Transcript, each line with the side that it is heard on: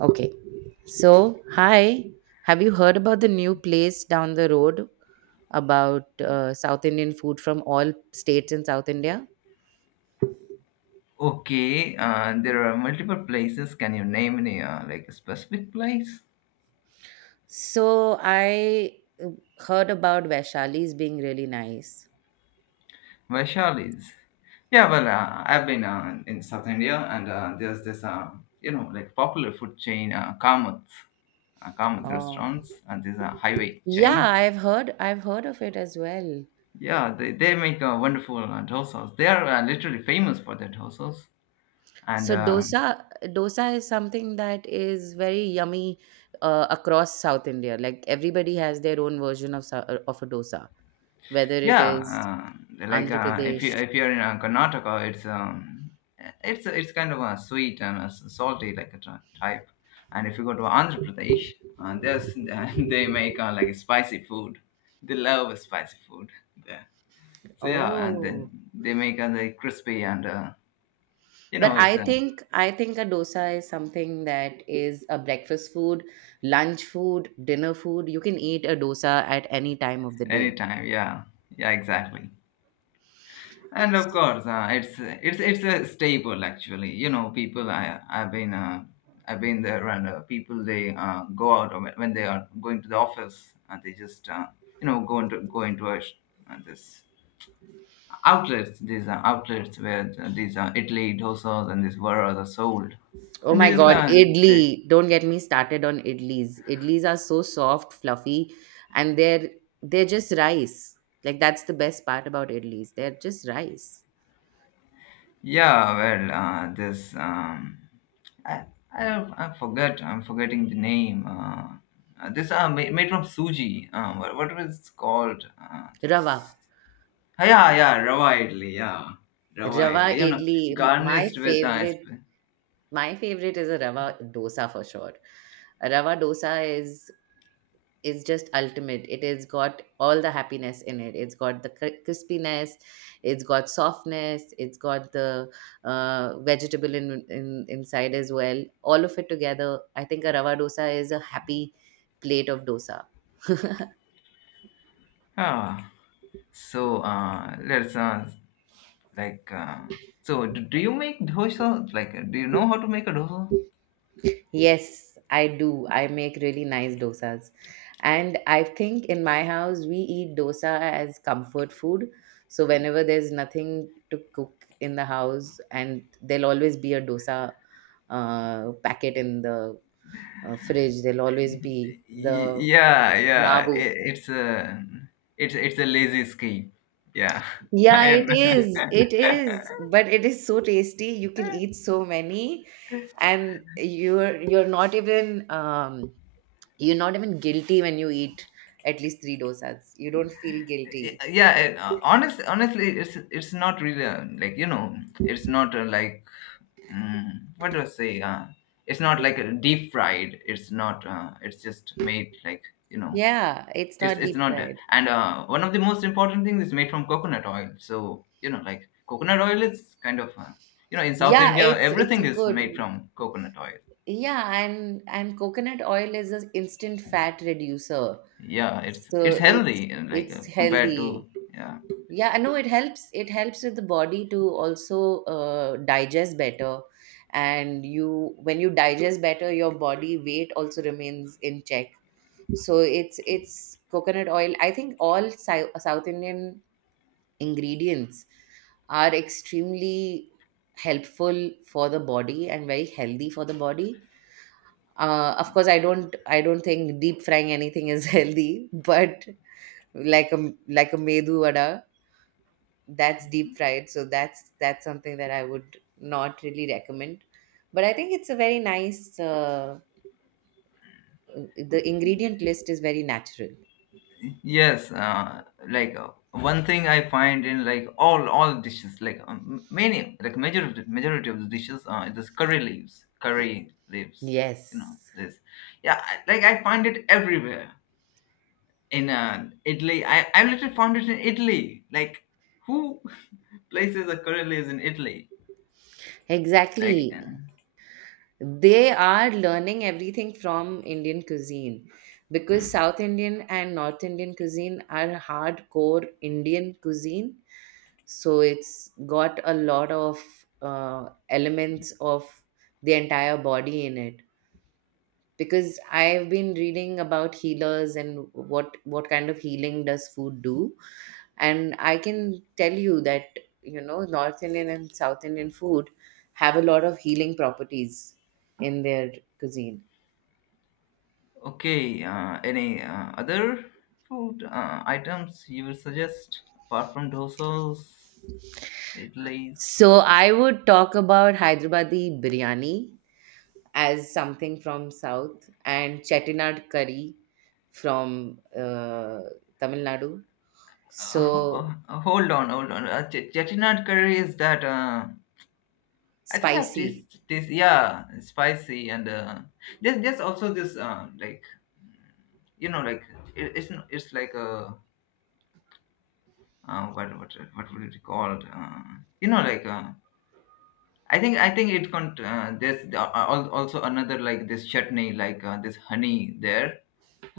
right: Okay. So, hi. Have you heard about the new place down the road about South Indian food from all states in South India?
left: Okay, there are multiple places. Can you name any like a specific place?
right: So, I uh, heard about Vaishali's being really nice.
left: Vaishali's. Yeah, well, I've been in South India, and there's this popular food chain, Kamath, Kamath
right: Oh.
left: restaurants, and there's a highway
right: Yeah,
left: chain.
right: I've heard of it as well.
left: Yeah, they make wonderful dosas. They are literally famous for their dosas, and
right: So dosa is something that is very yummy across South India. Like everybody has their own version of a dosa, whether it is
left: Yeah,
right: Andhra
left: if you
right: Pradesh.
left: if you're in Karnataka, it's kind of a sweet and a salty, like a type. And if you go to Andhra Pradesh, there's they make like spicy food. They love spicy food there. So yeah, and then
right: Oh,
left: they make like crispy and you
right: but
left: know
right: I
left: it's
right: think I think a dosa is something that is a breakfast food, lunch food, dinner food. You can eat a dosa at any time of the day.
left: anytime. Yeah, yeah, exactly. And of course, it's a staple actually. You know, people I've been I've been there, and people they go out when they are going to the office, and they just go into this outlets. These are outlets where these are Italy dosas and these varas are sold,
right: Oh
left: and
right: my
left: these
right: God,
left: they
right: idli. Don't get me started on idlis. Idlis are so soft, fluffy, and they're just rice. Like that's the best part about idlis. They're just rice.
left: Yeah, well, this I, I I forget. I'm forgetting the name. This made from suji. What was it called?
right: Rava.
left: This. Ah, yeah, yeah, rava idli. Yeah, rava
right: Rava
left: idli. You know,
right: idli. My
left: garnished with
right: favorite my favorite is a rava dosa for sure. A rava dosa is just ultimate. It has got all the happiness in it. It's got the crispiness, it's got softness, it's got the vegetable in inside as well. All of it together, I think a rava dosa is a happy plate of dosa.
left: ah. So let's like so. Do, do you make dosa? Like, do you know how to make a dosa?
right: Yes, I do. I make really nice dosas. And I think in my house, we eat dosa as comfort food. So whenever there's nothing to cook in the house, and there'll always be a dosa packet in the fridge, there'll always be the
left: Yeah, yeah,
right: navu.
left: it's a it's a lazy scheme, yeah.
right: Yeah, it
left: And
right: is. It is. But it is so tasty. You can eat so many, and you're not even guilty when you eat at least three dosas. You don't feel guilty.
left: yeah and, honest honestly, it's not really like you know it's not like mm, what do I say it's not like a deep fried it's not it's just made like, you know
right: Yeah, it's
left: it's
right: not deep
left: not there.
right: fried.
left: And one of the most important things is made from coconut oil. So you know, like coconut oil is kind of in South
right: Yeah,
left: India
right: it's a
left: everything is made
right: good.
left: from coconut oil.
right: Yeah, and coconut oil is an instant fat reducer.
left: Yeah, it's
right: So it's
left: healthy and, like
right: it's
left: compared
right: healthy.
left: to, yeah.
right: Yeah, I know it helps. It helps with the body to also digest better. And you when you digest better, your body weight also remains in check. So it's coconut oil. I think all South Indian ingredients are extremely helpful for the body and very healthy for the body. Of course I don't think deep frying anything is healthy, but like a medu vada, that's deep fried, so that's something that I would not really recommend. But I think it's a very nice the ingredient list is very natural.
left: Yes, one thing I find in like all dishes, like many, like majority of the dishes, this curry leaves, you
right: Yes,
left: know this. Yeah, like I find it everywhere in Italy. I literally found it in Italy. Like, who places a curry leaves in Italy? Like,
right: exactly. They are learning everything from Indian cuisine because South Indian and North Indian cuisine are hardcore Indian cuisine. So it's got a lot of elements of the entire body in it. Because I've been reading about healers and what kind of healing does food do, and I can tell you that, you know, North Indian and South Indian food have a lot of healing properties in their cuisine.
left: okay, any other food items you would suggest apart from dosas, Italy's?
right: So I would talk about Hyderabadi biryani as something from South and Chettinad curry from Tamil Nadu. So
left: Hold on, hold on. Chettinad curry, is that... I think I've
right: spicy.
left: tasted this. Yeah, spicy and there's also this you know like it's like a what would it be called? You know, like uh, I think it can. There's also another, like this chutney, like this honey there,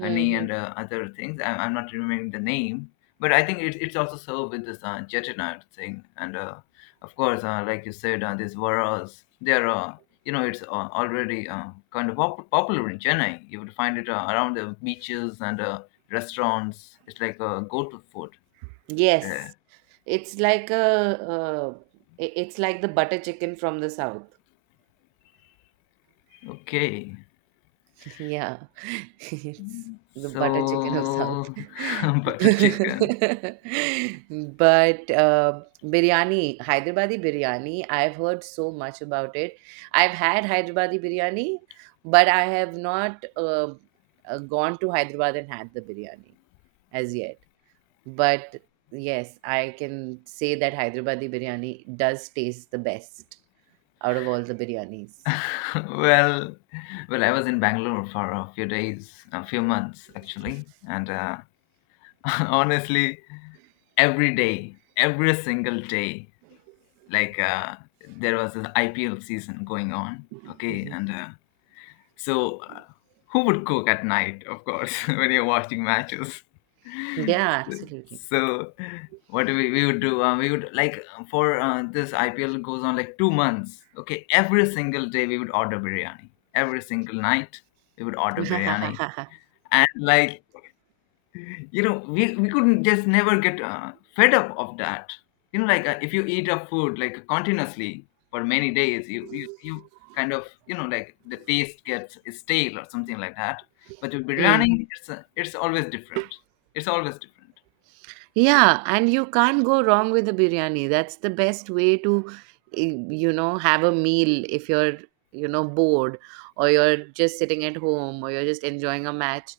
left: honey and other things. I'm not remembering the name, but I think it's also served with this chettinad thing, and of course, like you said, these varas. They're you know it's already kind of popular in Chennai. You would find it around the beaches and restaurants. It's like a go-to food
right: Yes,
left: there.
right: it's like a uh, it's like the butter chicken from the South.
left: Okay.
right: Yeah, it's the butter chicken of South.
left: So, butter chicken.
right: But biryani, Hyderabadi biryani, I've heard so much about it. I've had Hyderabadi biryani, but I have not gone to Hyderabad and had the biryani as yet. But yes, I can say that Hyderabadi biryani does taste the best out of all the biryanis.
left: Well, well, I was in Bangalore for a few days, a few months actually, and honestly, every day, every single day, like there was an IPL season going on. Okay,
right: Mhm.
left: and So, uh, who would cook at night, of course, when you're watching matches?
right: Yeah, absolutely.
left: So, what we would do? We would like for this IPL goes on like 2 months. Okay, every single day we would order biryani. Every single night we would order biryani, and like, you know, we couldn't just never get fed up of that. You know, like if you eat a food like continuously for many days, you kind of, you know, like the taste gets stale or something like that, but with
right: Mm.
left: biryani it's always different, it's always different.
right: Yeah, and you can't go wrong with a biryani. That's the best way to, eh, you know, have a meal if you're, you know, bored or you're just sitting at home or you're just enjoying a match.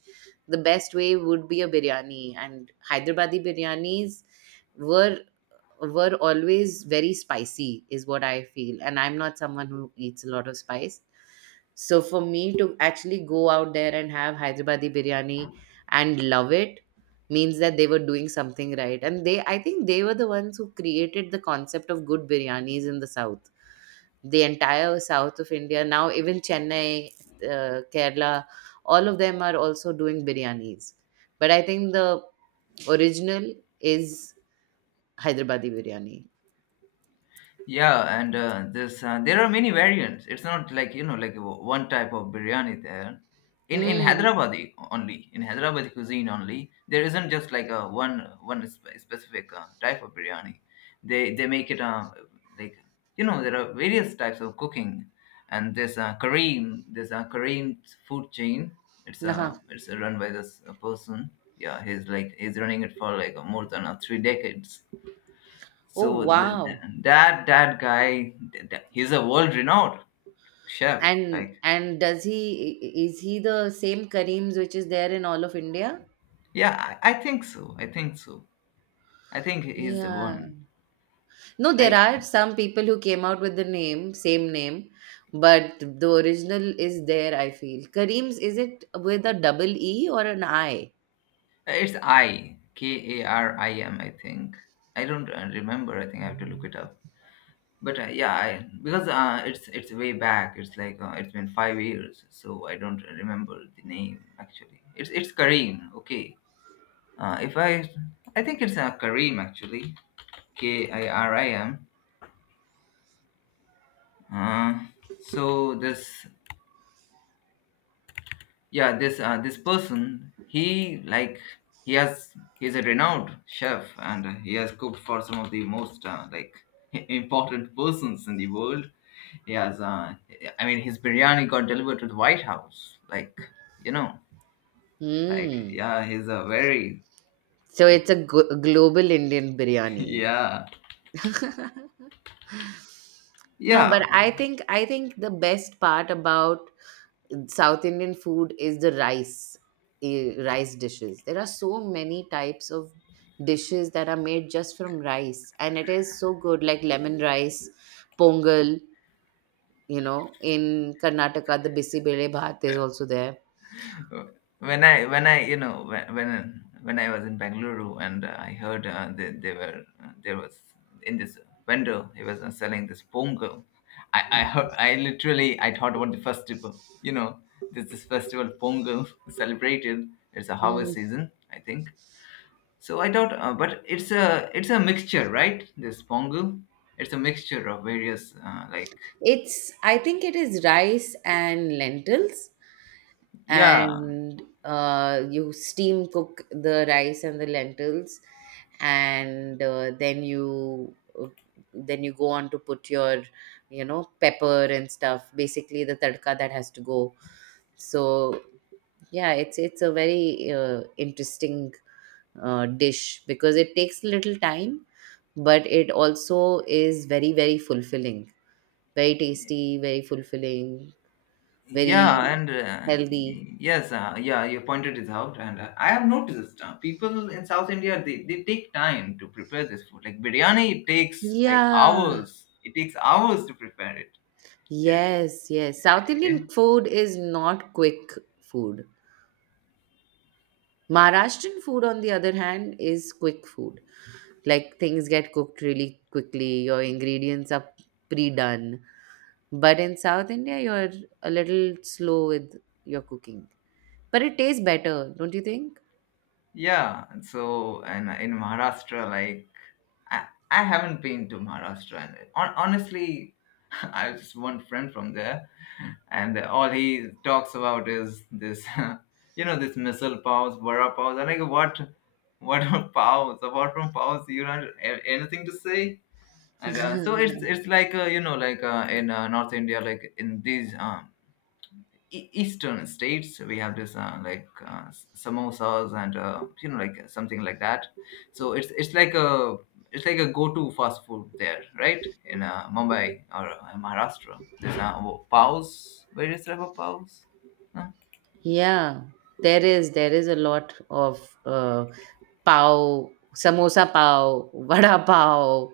right: The best way would be a biryani, and Hyderabadi biryanis were were always very spicy is what I feel. And I'm not someone who eats a lot of spice, so for me to actually go out there and have Hyderabadi biryani and love it means that they were doing something right. And they I think they were the ones who created the concept of good biryanis in the south, the entire south of India. Now even Chennai, Kerala, all of them are also doing biryanis, but I think the original is Hyderabadi biryani.
left: Yeah, and this there are many variants. It's not like, you know, like one type of biryani there. In
right: Hmm.
left: Hyderabadi, only in Hyderabadi cuisine only, there isn't just like a one specific type of biryani. They make it like there are various types of cooking, and there's a Kareem, there's a Kareem food chain. It's
right: Uh-huh.
left: run by this person. Yeah, he's like he's running it for like more than three decades,
right: Oh
left: so
right: wow.
left: that guy, he's a world renowned chef,
right: And
left: like,
right: and does he is he the same Kareems which is there in all of India?
left: yeah. I think so, I think so, I think he's the
right: Yeah.
left: one,
right: No, there
left: like,
right: are some people who came out with the name, same name, but the original is there, I feel. Kareems, is it with a double E or an I?
left: it's I K A R I M, I think. I don't remember, I think I have to look it up, but yeah, because it's way back, it's like it's been 5 years, so I don't remember the name actually. It's Kareem. Okay, if I I think it's Kareem actually, K I R I M. uh, so this yeah, this this person, he like, he has, he's a renowned chef, and he has cooked for some of the most like important persons in the world. He has I mean, his biryani got delivered to the White House, like, you know, like,
right: Hmm.
left: yeah, he's a very,
right: So
left: like,
right: it's a global Indian biryani.
left: yeah,
right: No, but
left: yeah.
right: I think the best part about South Indian food is the rice, eh, rice dishes. There are so many types of dishes that are made just from rice, and it is so good, like lemon rice, pongal. You know, in Karnataka, the bisibele bhat is also there.
left: When I, when I, you know, when when I was in Bangalore and I heard they were there was in this vendor, he was selling this pongal. I heard, I literally, I thought about the festival. You know, this festival pongal celebrated. It's a harvest
right: Mm.
left: season I think. So I thought, but it's a mixture, right? This pongal, it's a mixture of various like,
right: It's I think it is rice and lentils,
left: yeah.
right: and you steam cook the rice and the lentils, and then you, then you go on to put your, pepper and stuff, basically the tadka that has to go. So yeah, it's a very interesting dish because it takes little time, but it also is very very fulfilling. Very tasty, very fulfilling,
left: Yeah,
right: very
left: and
right: healthy.
left: yes, yeah, you pointed it out, and I have noticed people in South India, they take time to prepare this food. Like biryani, it takes like
right: Yeah.
left: hours. It takes hours to prepare it.
right: Yes, yes. South Indian food is not quick food. Maharashtrian food, on the other hand, is quick food. Like things get cooked really quickly, your ingredients are pre done. But in South India, you're a little slow with your cooking. But it tastes better, don't you think?
left: Yeah, and so, and in Maharashtra, like, I, I haven't been to Maharashtra, and honestly, I have just one friend from there, and all he talks about is this, you know, this missile powers, vada powers. I'm like, what are powers? Apart from powers, you don't have anything to say. And so it's like in North India, like in these eastern states, we have this samosas and you know like something like that. So it's like a, it's like a go-to fast food there, right? In Mumbai or Maharashtra, there's paos. Where is there a paos? Huh?
right: Yeah, there is a lot of uh, pav, samosa pav, vada pav,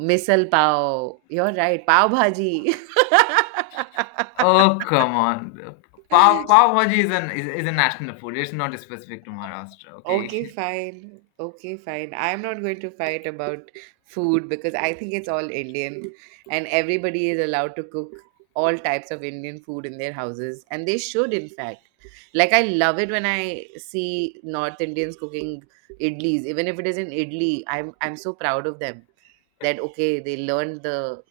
right: misal pav. You're right, pav bhaji.
left: Oh come on, pav, pav bhaji is, is a national food, it's not specific to Maharashtra, okay?
right: Okay, fine. Okay, fine. I'm not going to fight about food because I think it's all Indian and everybody is allowed to cook all types of Indian food in their houses and they should, in fact. Like, I love it when I see North Indians cooking idlis, even if it is an idli, I'm so proud of them that okay, they learned the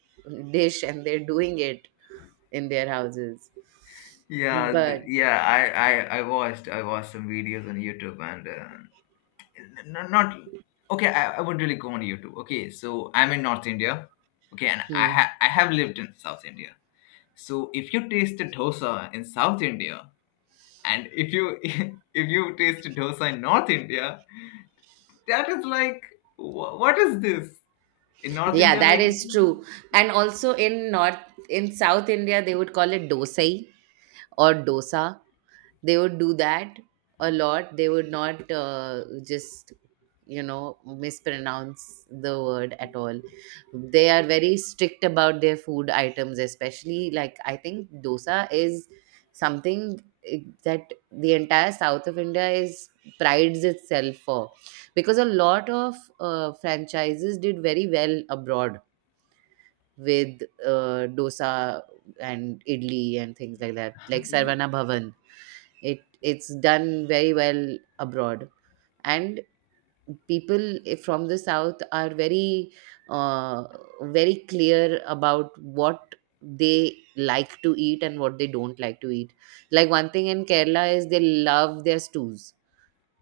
right: dish and they're doing it in their houses.
left: Yeah,
right: But,
left: yeah, I I watched some videos on YouTube, and not, okay, I would really go on, you too. Okay, so I'm in North India, okay, and I
right: hmm.
left: I have lived in South India. So if you taste a dosa in South India, and if you if you taste a dosa in North India, that is like, what is this in North
right: Yeah,
left: India,
right: that
left: like,
right: is true. And also in South India, they would call it dosai or dosa. They would do that a lot. They would not just, mispronounce the word at all. They are very strict about their food items, especially like I think dosa is something eh, that the entire South of India is prides itself for, because a lot of franchises did very well abroad with dosa and idli and things like that, like
left: y-
right: Sarvana Bhavan. It's done very well abroad, and people from the south are uh, very clear about what they like to eat and what they don't like to eat. Like one thing in Kerala is they love their stews.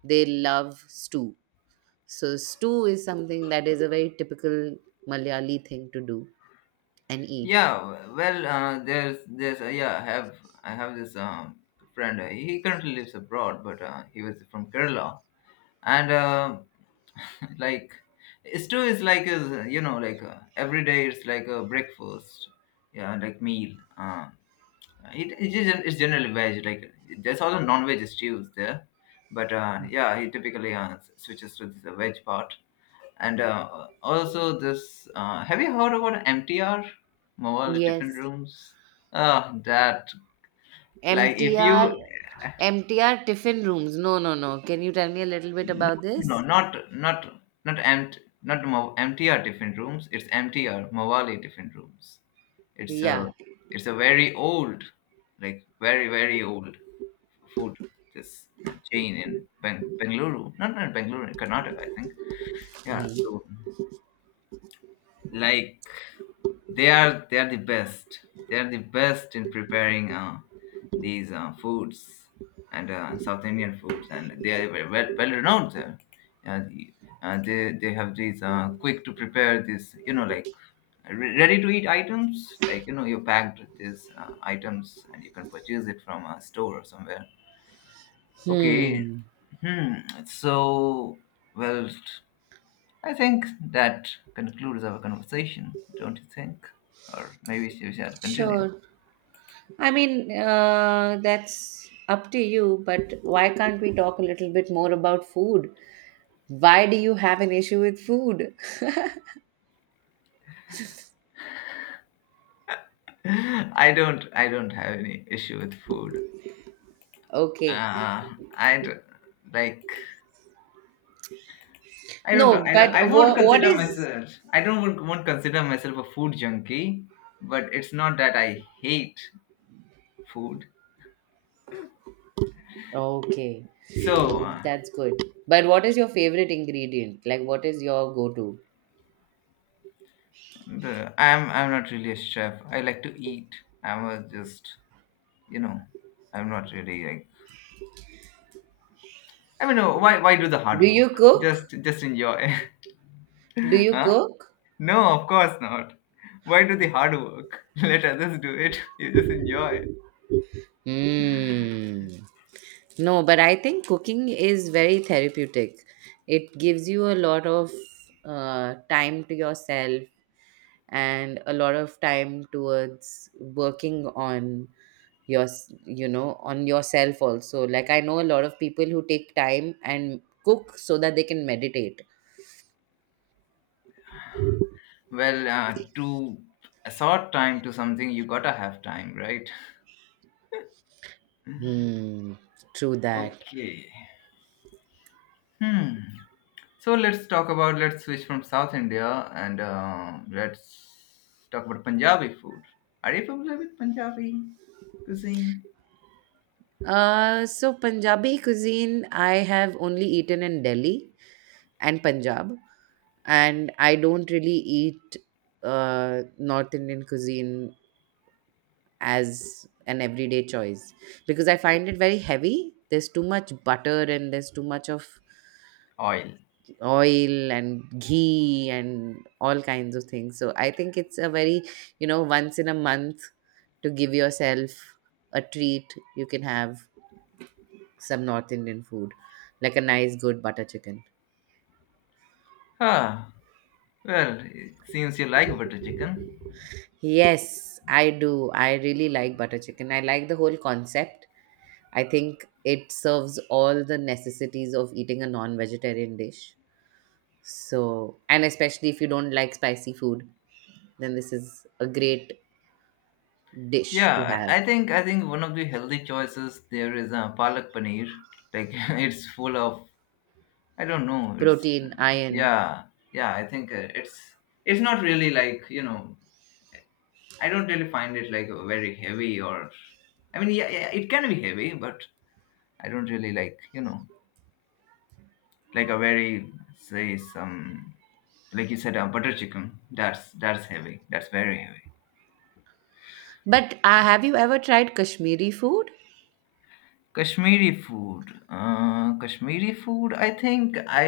right: They love stew. So stew is something that is a very typical Malayali thing to do and eat.
left: yeah. Well there's yeah, I have, I have this friend, he currently lives abroad, but he was from Kerala, and like, stew is like a, you know, like every day it's like a breakfast, yeah, like, meal. It is, it's generally veg. Like, there's also non-veg stews there, but yeah, he typically switches to the veg part. And also this have you heard about MTR, mobile different
right: Yes.
left: rooms? That Like, if you
right: MTR MTR tiffin rooms. No, no, no. Can you tell me a little bit
left: no,
right: about
left: no,
right: this?
left: not empty, not mo- empty are different rooms. It's empty are Mawali different rooms. It's a,
right: Yeah.
left: it's a very old, like very very old food, this chain in Bengaluru, not Bengaluru, in Karnataka, I think. Yeah,
right: Hmm.
left: so like they are the best in preparing these foods and south indian foods, and they are very well renowned there. uh, the- they have these quick to prepare this ready to eat items, like you packed these items, and you can purchase it from a store or somewhere. Okay.
right: Hmm.
left: Hmm. So, well, I think that concludes our conversation, don't you think? Or maybe we shall continue.
right: Sure. I mean, that's up to you, but why can't we talk a little bit more about food? Why do you have an issue with food?
left: I don't. I don't have any issue with food.
right: Okay.
left: Uh, I d- like. I don't.
right: No,
left: I
right: but
left: don't. I
right: wha
left: won't
right: what
left: consider
right: is?
left: myself. I don't won't consider myself a food junkie. But it's not that I hate food.
right: Okay.
left: So
right: That's good. But what is your favorite ingredient? Like, what is your go to?
left: the I'm not really a chef. I like to eat. I'm a just. You know. I'm not really I mean, no, why do the
right: Do
left: hard
right: you
left: work?
right: cook?
left: Just enjoy.
right: Do you
left: Huh?
right: cook?
left: No, of course not. Why do the hard work? Let others do it. You just enjoy.
right: Mm. No, but I think cooking is very therapeutic. It gives you a lot of time to yourself and a lot of time towards working your on yourself also. Like, I know a lot of people who take time and cook so that they can meditate.
left: Well, to assort time to something, you gotta have time, right?
right: Hmm. True that.
left: Okay. Hmm. So let's talk about. Let's switch from South India, and let's talk about Punjabi food. Are you familiar with Punjabi cuisine?
right: So Punjabi cuisine I have only eaten in Delhi and Punjab, and I don't really eat North Indian cuisine as an everyday choice because I find it very heavy. There's too much butter and there's too much of
left: Oil.
right: oil and ghee and all kinds of things. So I think it's a very, once in a month to give yourself a treat, you can have some North Indian food, like a nice, good butter chicken.
left: Ah. Well, it seems you like butter chicken.
right: Yes, I do. I really like butter chicken. I like the whole concept. I think it serves all the necessities of eating a non vegetarian dish. So, and especially if you don't like spicy food, then this is a great dish to
left: Yeah,
right: have.
left: I think one of the healthy choices there is a palak paneer. Like it's full of I don't know. It's
right: Protein, iron.
left: yeah, yeah. I think it's not really like you know. I don't really find it like very heavy or I mean yeah, yeah, it can be heavy, but I don't really like you know like a very say some like you said a butter chicken. That's heavy. That's very heavy.
right: But have you ever tried Kashmiri food?
left: Kashmiri food. Kashmiri food. I think I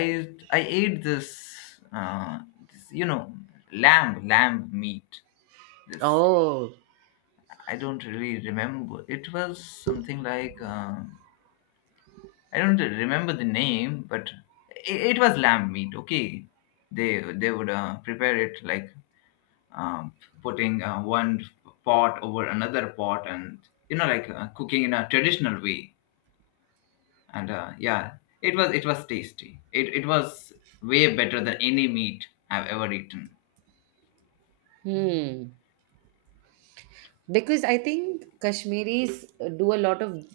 left: I ate this, uh, this. You know, lamb meat. This
right: Oh,
left: I don't really remember. It was something like I don't remember the name, but it was lamb meat. Okay, they would prepare it like um, putting one pot over another pot, and you know, like cooking in a traditional way, and yeah, it was tasty it was way better than any meat I've ever eaten.
right: hmm. Because I think Kashmiris do a lot of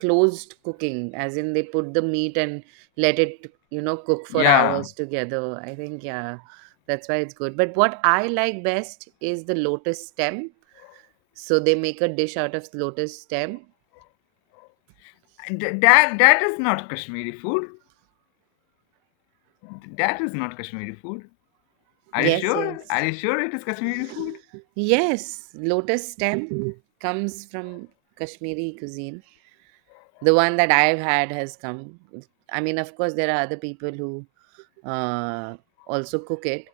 right: closed cooking, as in they put the meat and let it, cook for
left: Yeah.
right: hours together. I think, yeah, that's why it's good. But what I like best is the lotus stem. So they make a dish out of lotus stem.
left: That is not kashmiri food. That is not kashmiri food. Are you
right: Yes,
left: sure?
right: yes.
left: It is kashmiri food?
right: Yes, lotus stem comes from Kashmiri cuisine. The one that I've had has come. I mean, of course, there are other people who uh, also cook it,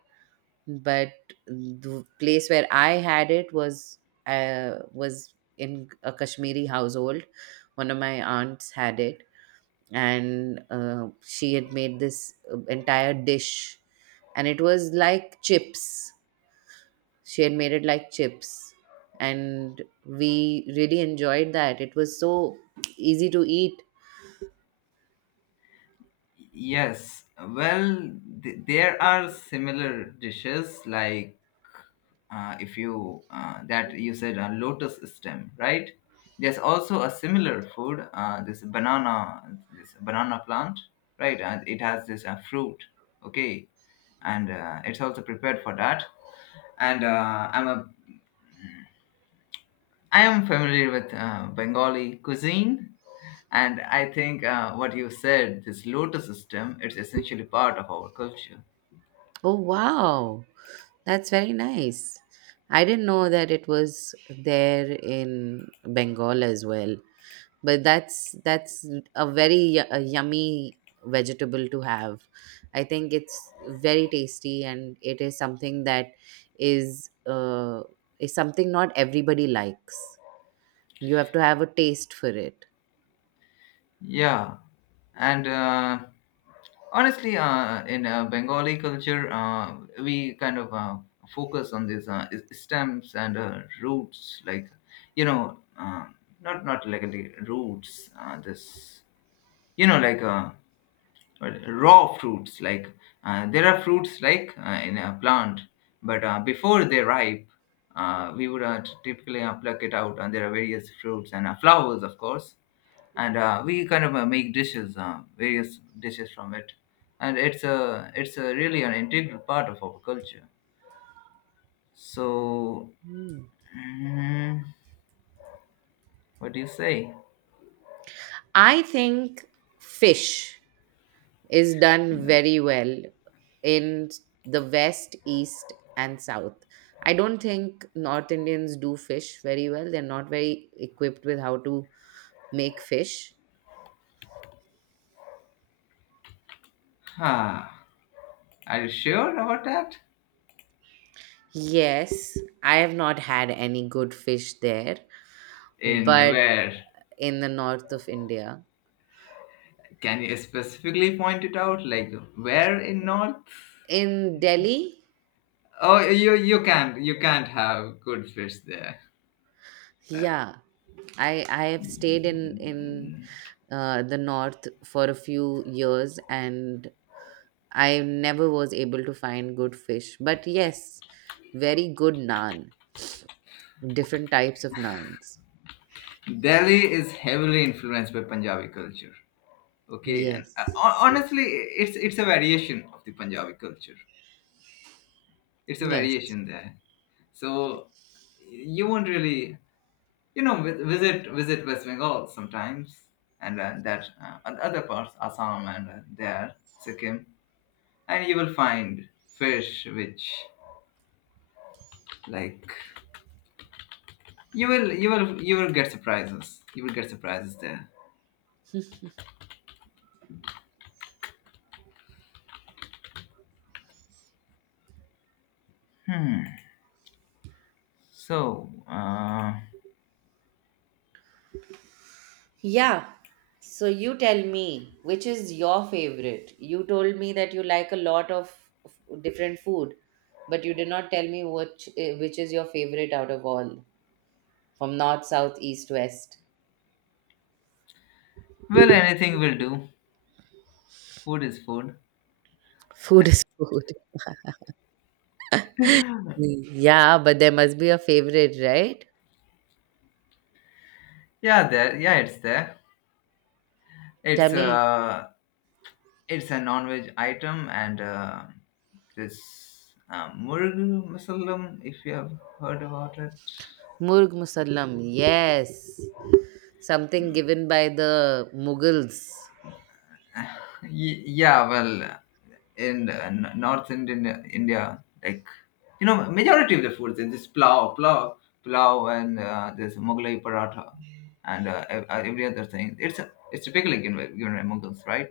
right: but the place where I had it was in a Kashmiri household. One of my aunts had it, and she had made this entire dish, and it was like chips. She had made it like chips, and we really enjoyed that. It was so easy to eat.
left: Yes, well, there are similar dishes like if you that you said a lotus stem, right? There's also a similar food, this banana plant, right? And it has this fruit, okay, and it's also prepared for that. And I am familiar with Bengali cuisine, and I think what you said, this lotus system, it's essentially part of our culture.
right: Oh wow, that's very nice. I didn't know that it was there in Bengal as well. But that's a very a yummy vegetable to have. I think it's very tasty, and it is something that is uh, is something not everybody likes. You have to have a taste for it.
left: Yeah, and honestly, in Bengali culture, we kind of focus on these stems and roots, like you know, not like really roots. This, you know, like. Raw fruits like there are fruits like in a plant, but before they ripe, we would typically pluck it out, and there are various fruits and flowers of course, and we kind of make dishes, various dishes from it, and it's a really an integral part of our culture. So
right: Mm.
left: mm, what do you say?
right: I think fish is done very well in the west, east, and south. I don't think North Indians do fish very well. They're not very equipped with how to make fish.
left: Ah, are you sure about that?
right: Yes, I have not had any good fish there,
left: In
right: but
left: where?
right: in the north of India,
left: Can you specifically point it out? Like where in North?
right: in Delhi,
left: Oh, you can't have good fish there.
right: yeah, I have stayed in the north for a few years, and I never was able to find good fish. But yes, very good naan, different types of naans.
left: Delhi is heavily influenced by Punjabi culture. Okay, and
right: Yes,
left: honestly, it's a variation of the Punjabi culture. It's a
right: yes.
left: variation there. So you won't really, you know, visit West Bengal sometimes, and that and other parts, Assam, and Sikkim, and you will find fish which like you will get surprises. You will get surprises there. Hmm. So,
right: Yeah. So you tell me, which is your favorite? You told me that you like a lot of different food, but you did not tell me which is your favorite out of all, from north, south, east, west.
left: well, anything will do. Food is food.
right: Food is food. Yeah, but there must be a favorite, right?
left: Yeah, there. Yeah, it's there.
right: Tell
left: It's
right: me,
left: uh, it's a non-veg item, and this murg musallam, if you have heard about it.
right: Murg Musallam. Yes. Something given by the Mughals.
left: Yeah, well, in North Indian India, like you know, majority of the foods is this plow, and this Mughlai paratha, and every other thing. It's typically given by Mughals, right?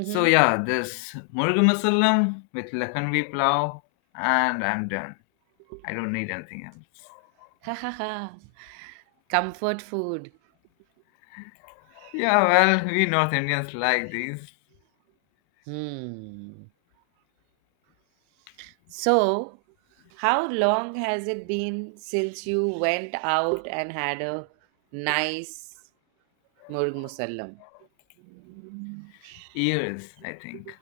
left: So yeah, this Murugu Masalam with Lakhanvi plow, and I'm done. I don't need anything else.
right: Ha ha ha. Comfort food.
left: Yeah, well, we North Indians like these
right: Hmm. So, how long has it been since you went out and had a nice murg musallam?
left: ears, I think,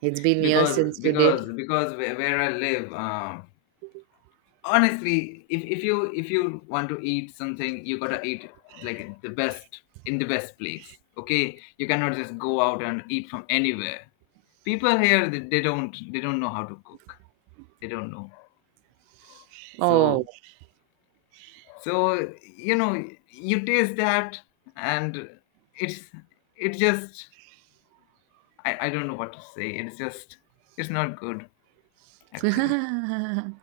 right: It's been years
left: because
right: since you did.
left: because because where I live, honestly, if, you if you want to eat something, you gotta eat like the best in the best place. Okay, you cannot just go out and eat from anywhere. People here, they don't know how to cook. They don't know. So
right: Oh.
left: so you know you taste that, and it's it just I don't know what to say, it's just it's not good actually.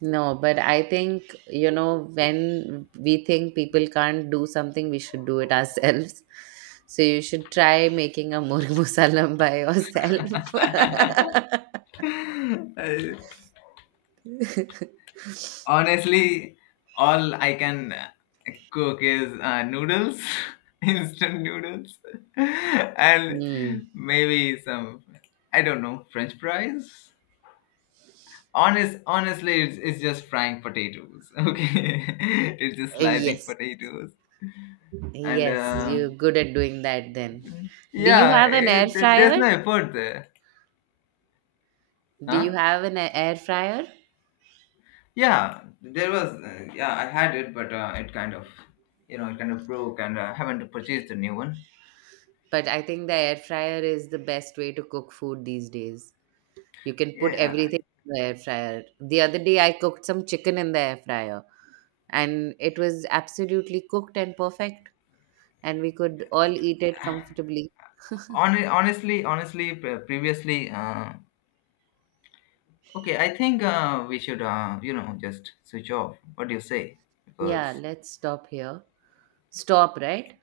right: No, but I think, when we think people can't do something, we should do it ourselves. So you should try making a murg musallam by yourself.
left: I, Honestly, all I can cook is noodles, instant noodles, and
right: Hmm.
left: maybe some, I don't know, French fries. Honestly, it's just frying potatoes. Okay, it's just slicing
right: Yes.
left: potatoes, and
right: Yes, you're good at doing that then. Do you
left: yeah,
right: have an air
left: there's
right: fryer?
left: no effort there,
right: Do you
left: huh?
right: have an air fryer?
left: Yeah, there was. Yeah, I had it, but it kind of, you know, it kind of broke, and I haven't purchased a new one.
right: But I think the air fryer is the best way to cook food these days. You can put
left: Yeah,
right: everything in the air fryer. The other day I cooked some chicken in the air fryer and it was absolutely cooked and perfect and we could all eat it comfortably.
left: Honestly, previously, okay, I think we should, you know, just switch off. What do you say? Because
right: Yeah, let's stop here. Stop, right?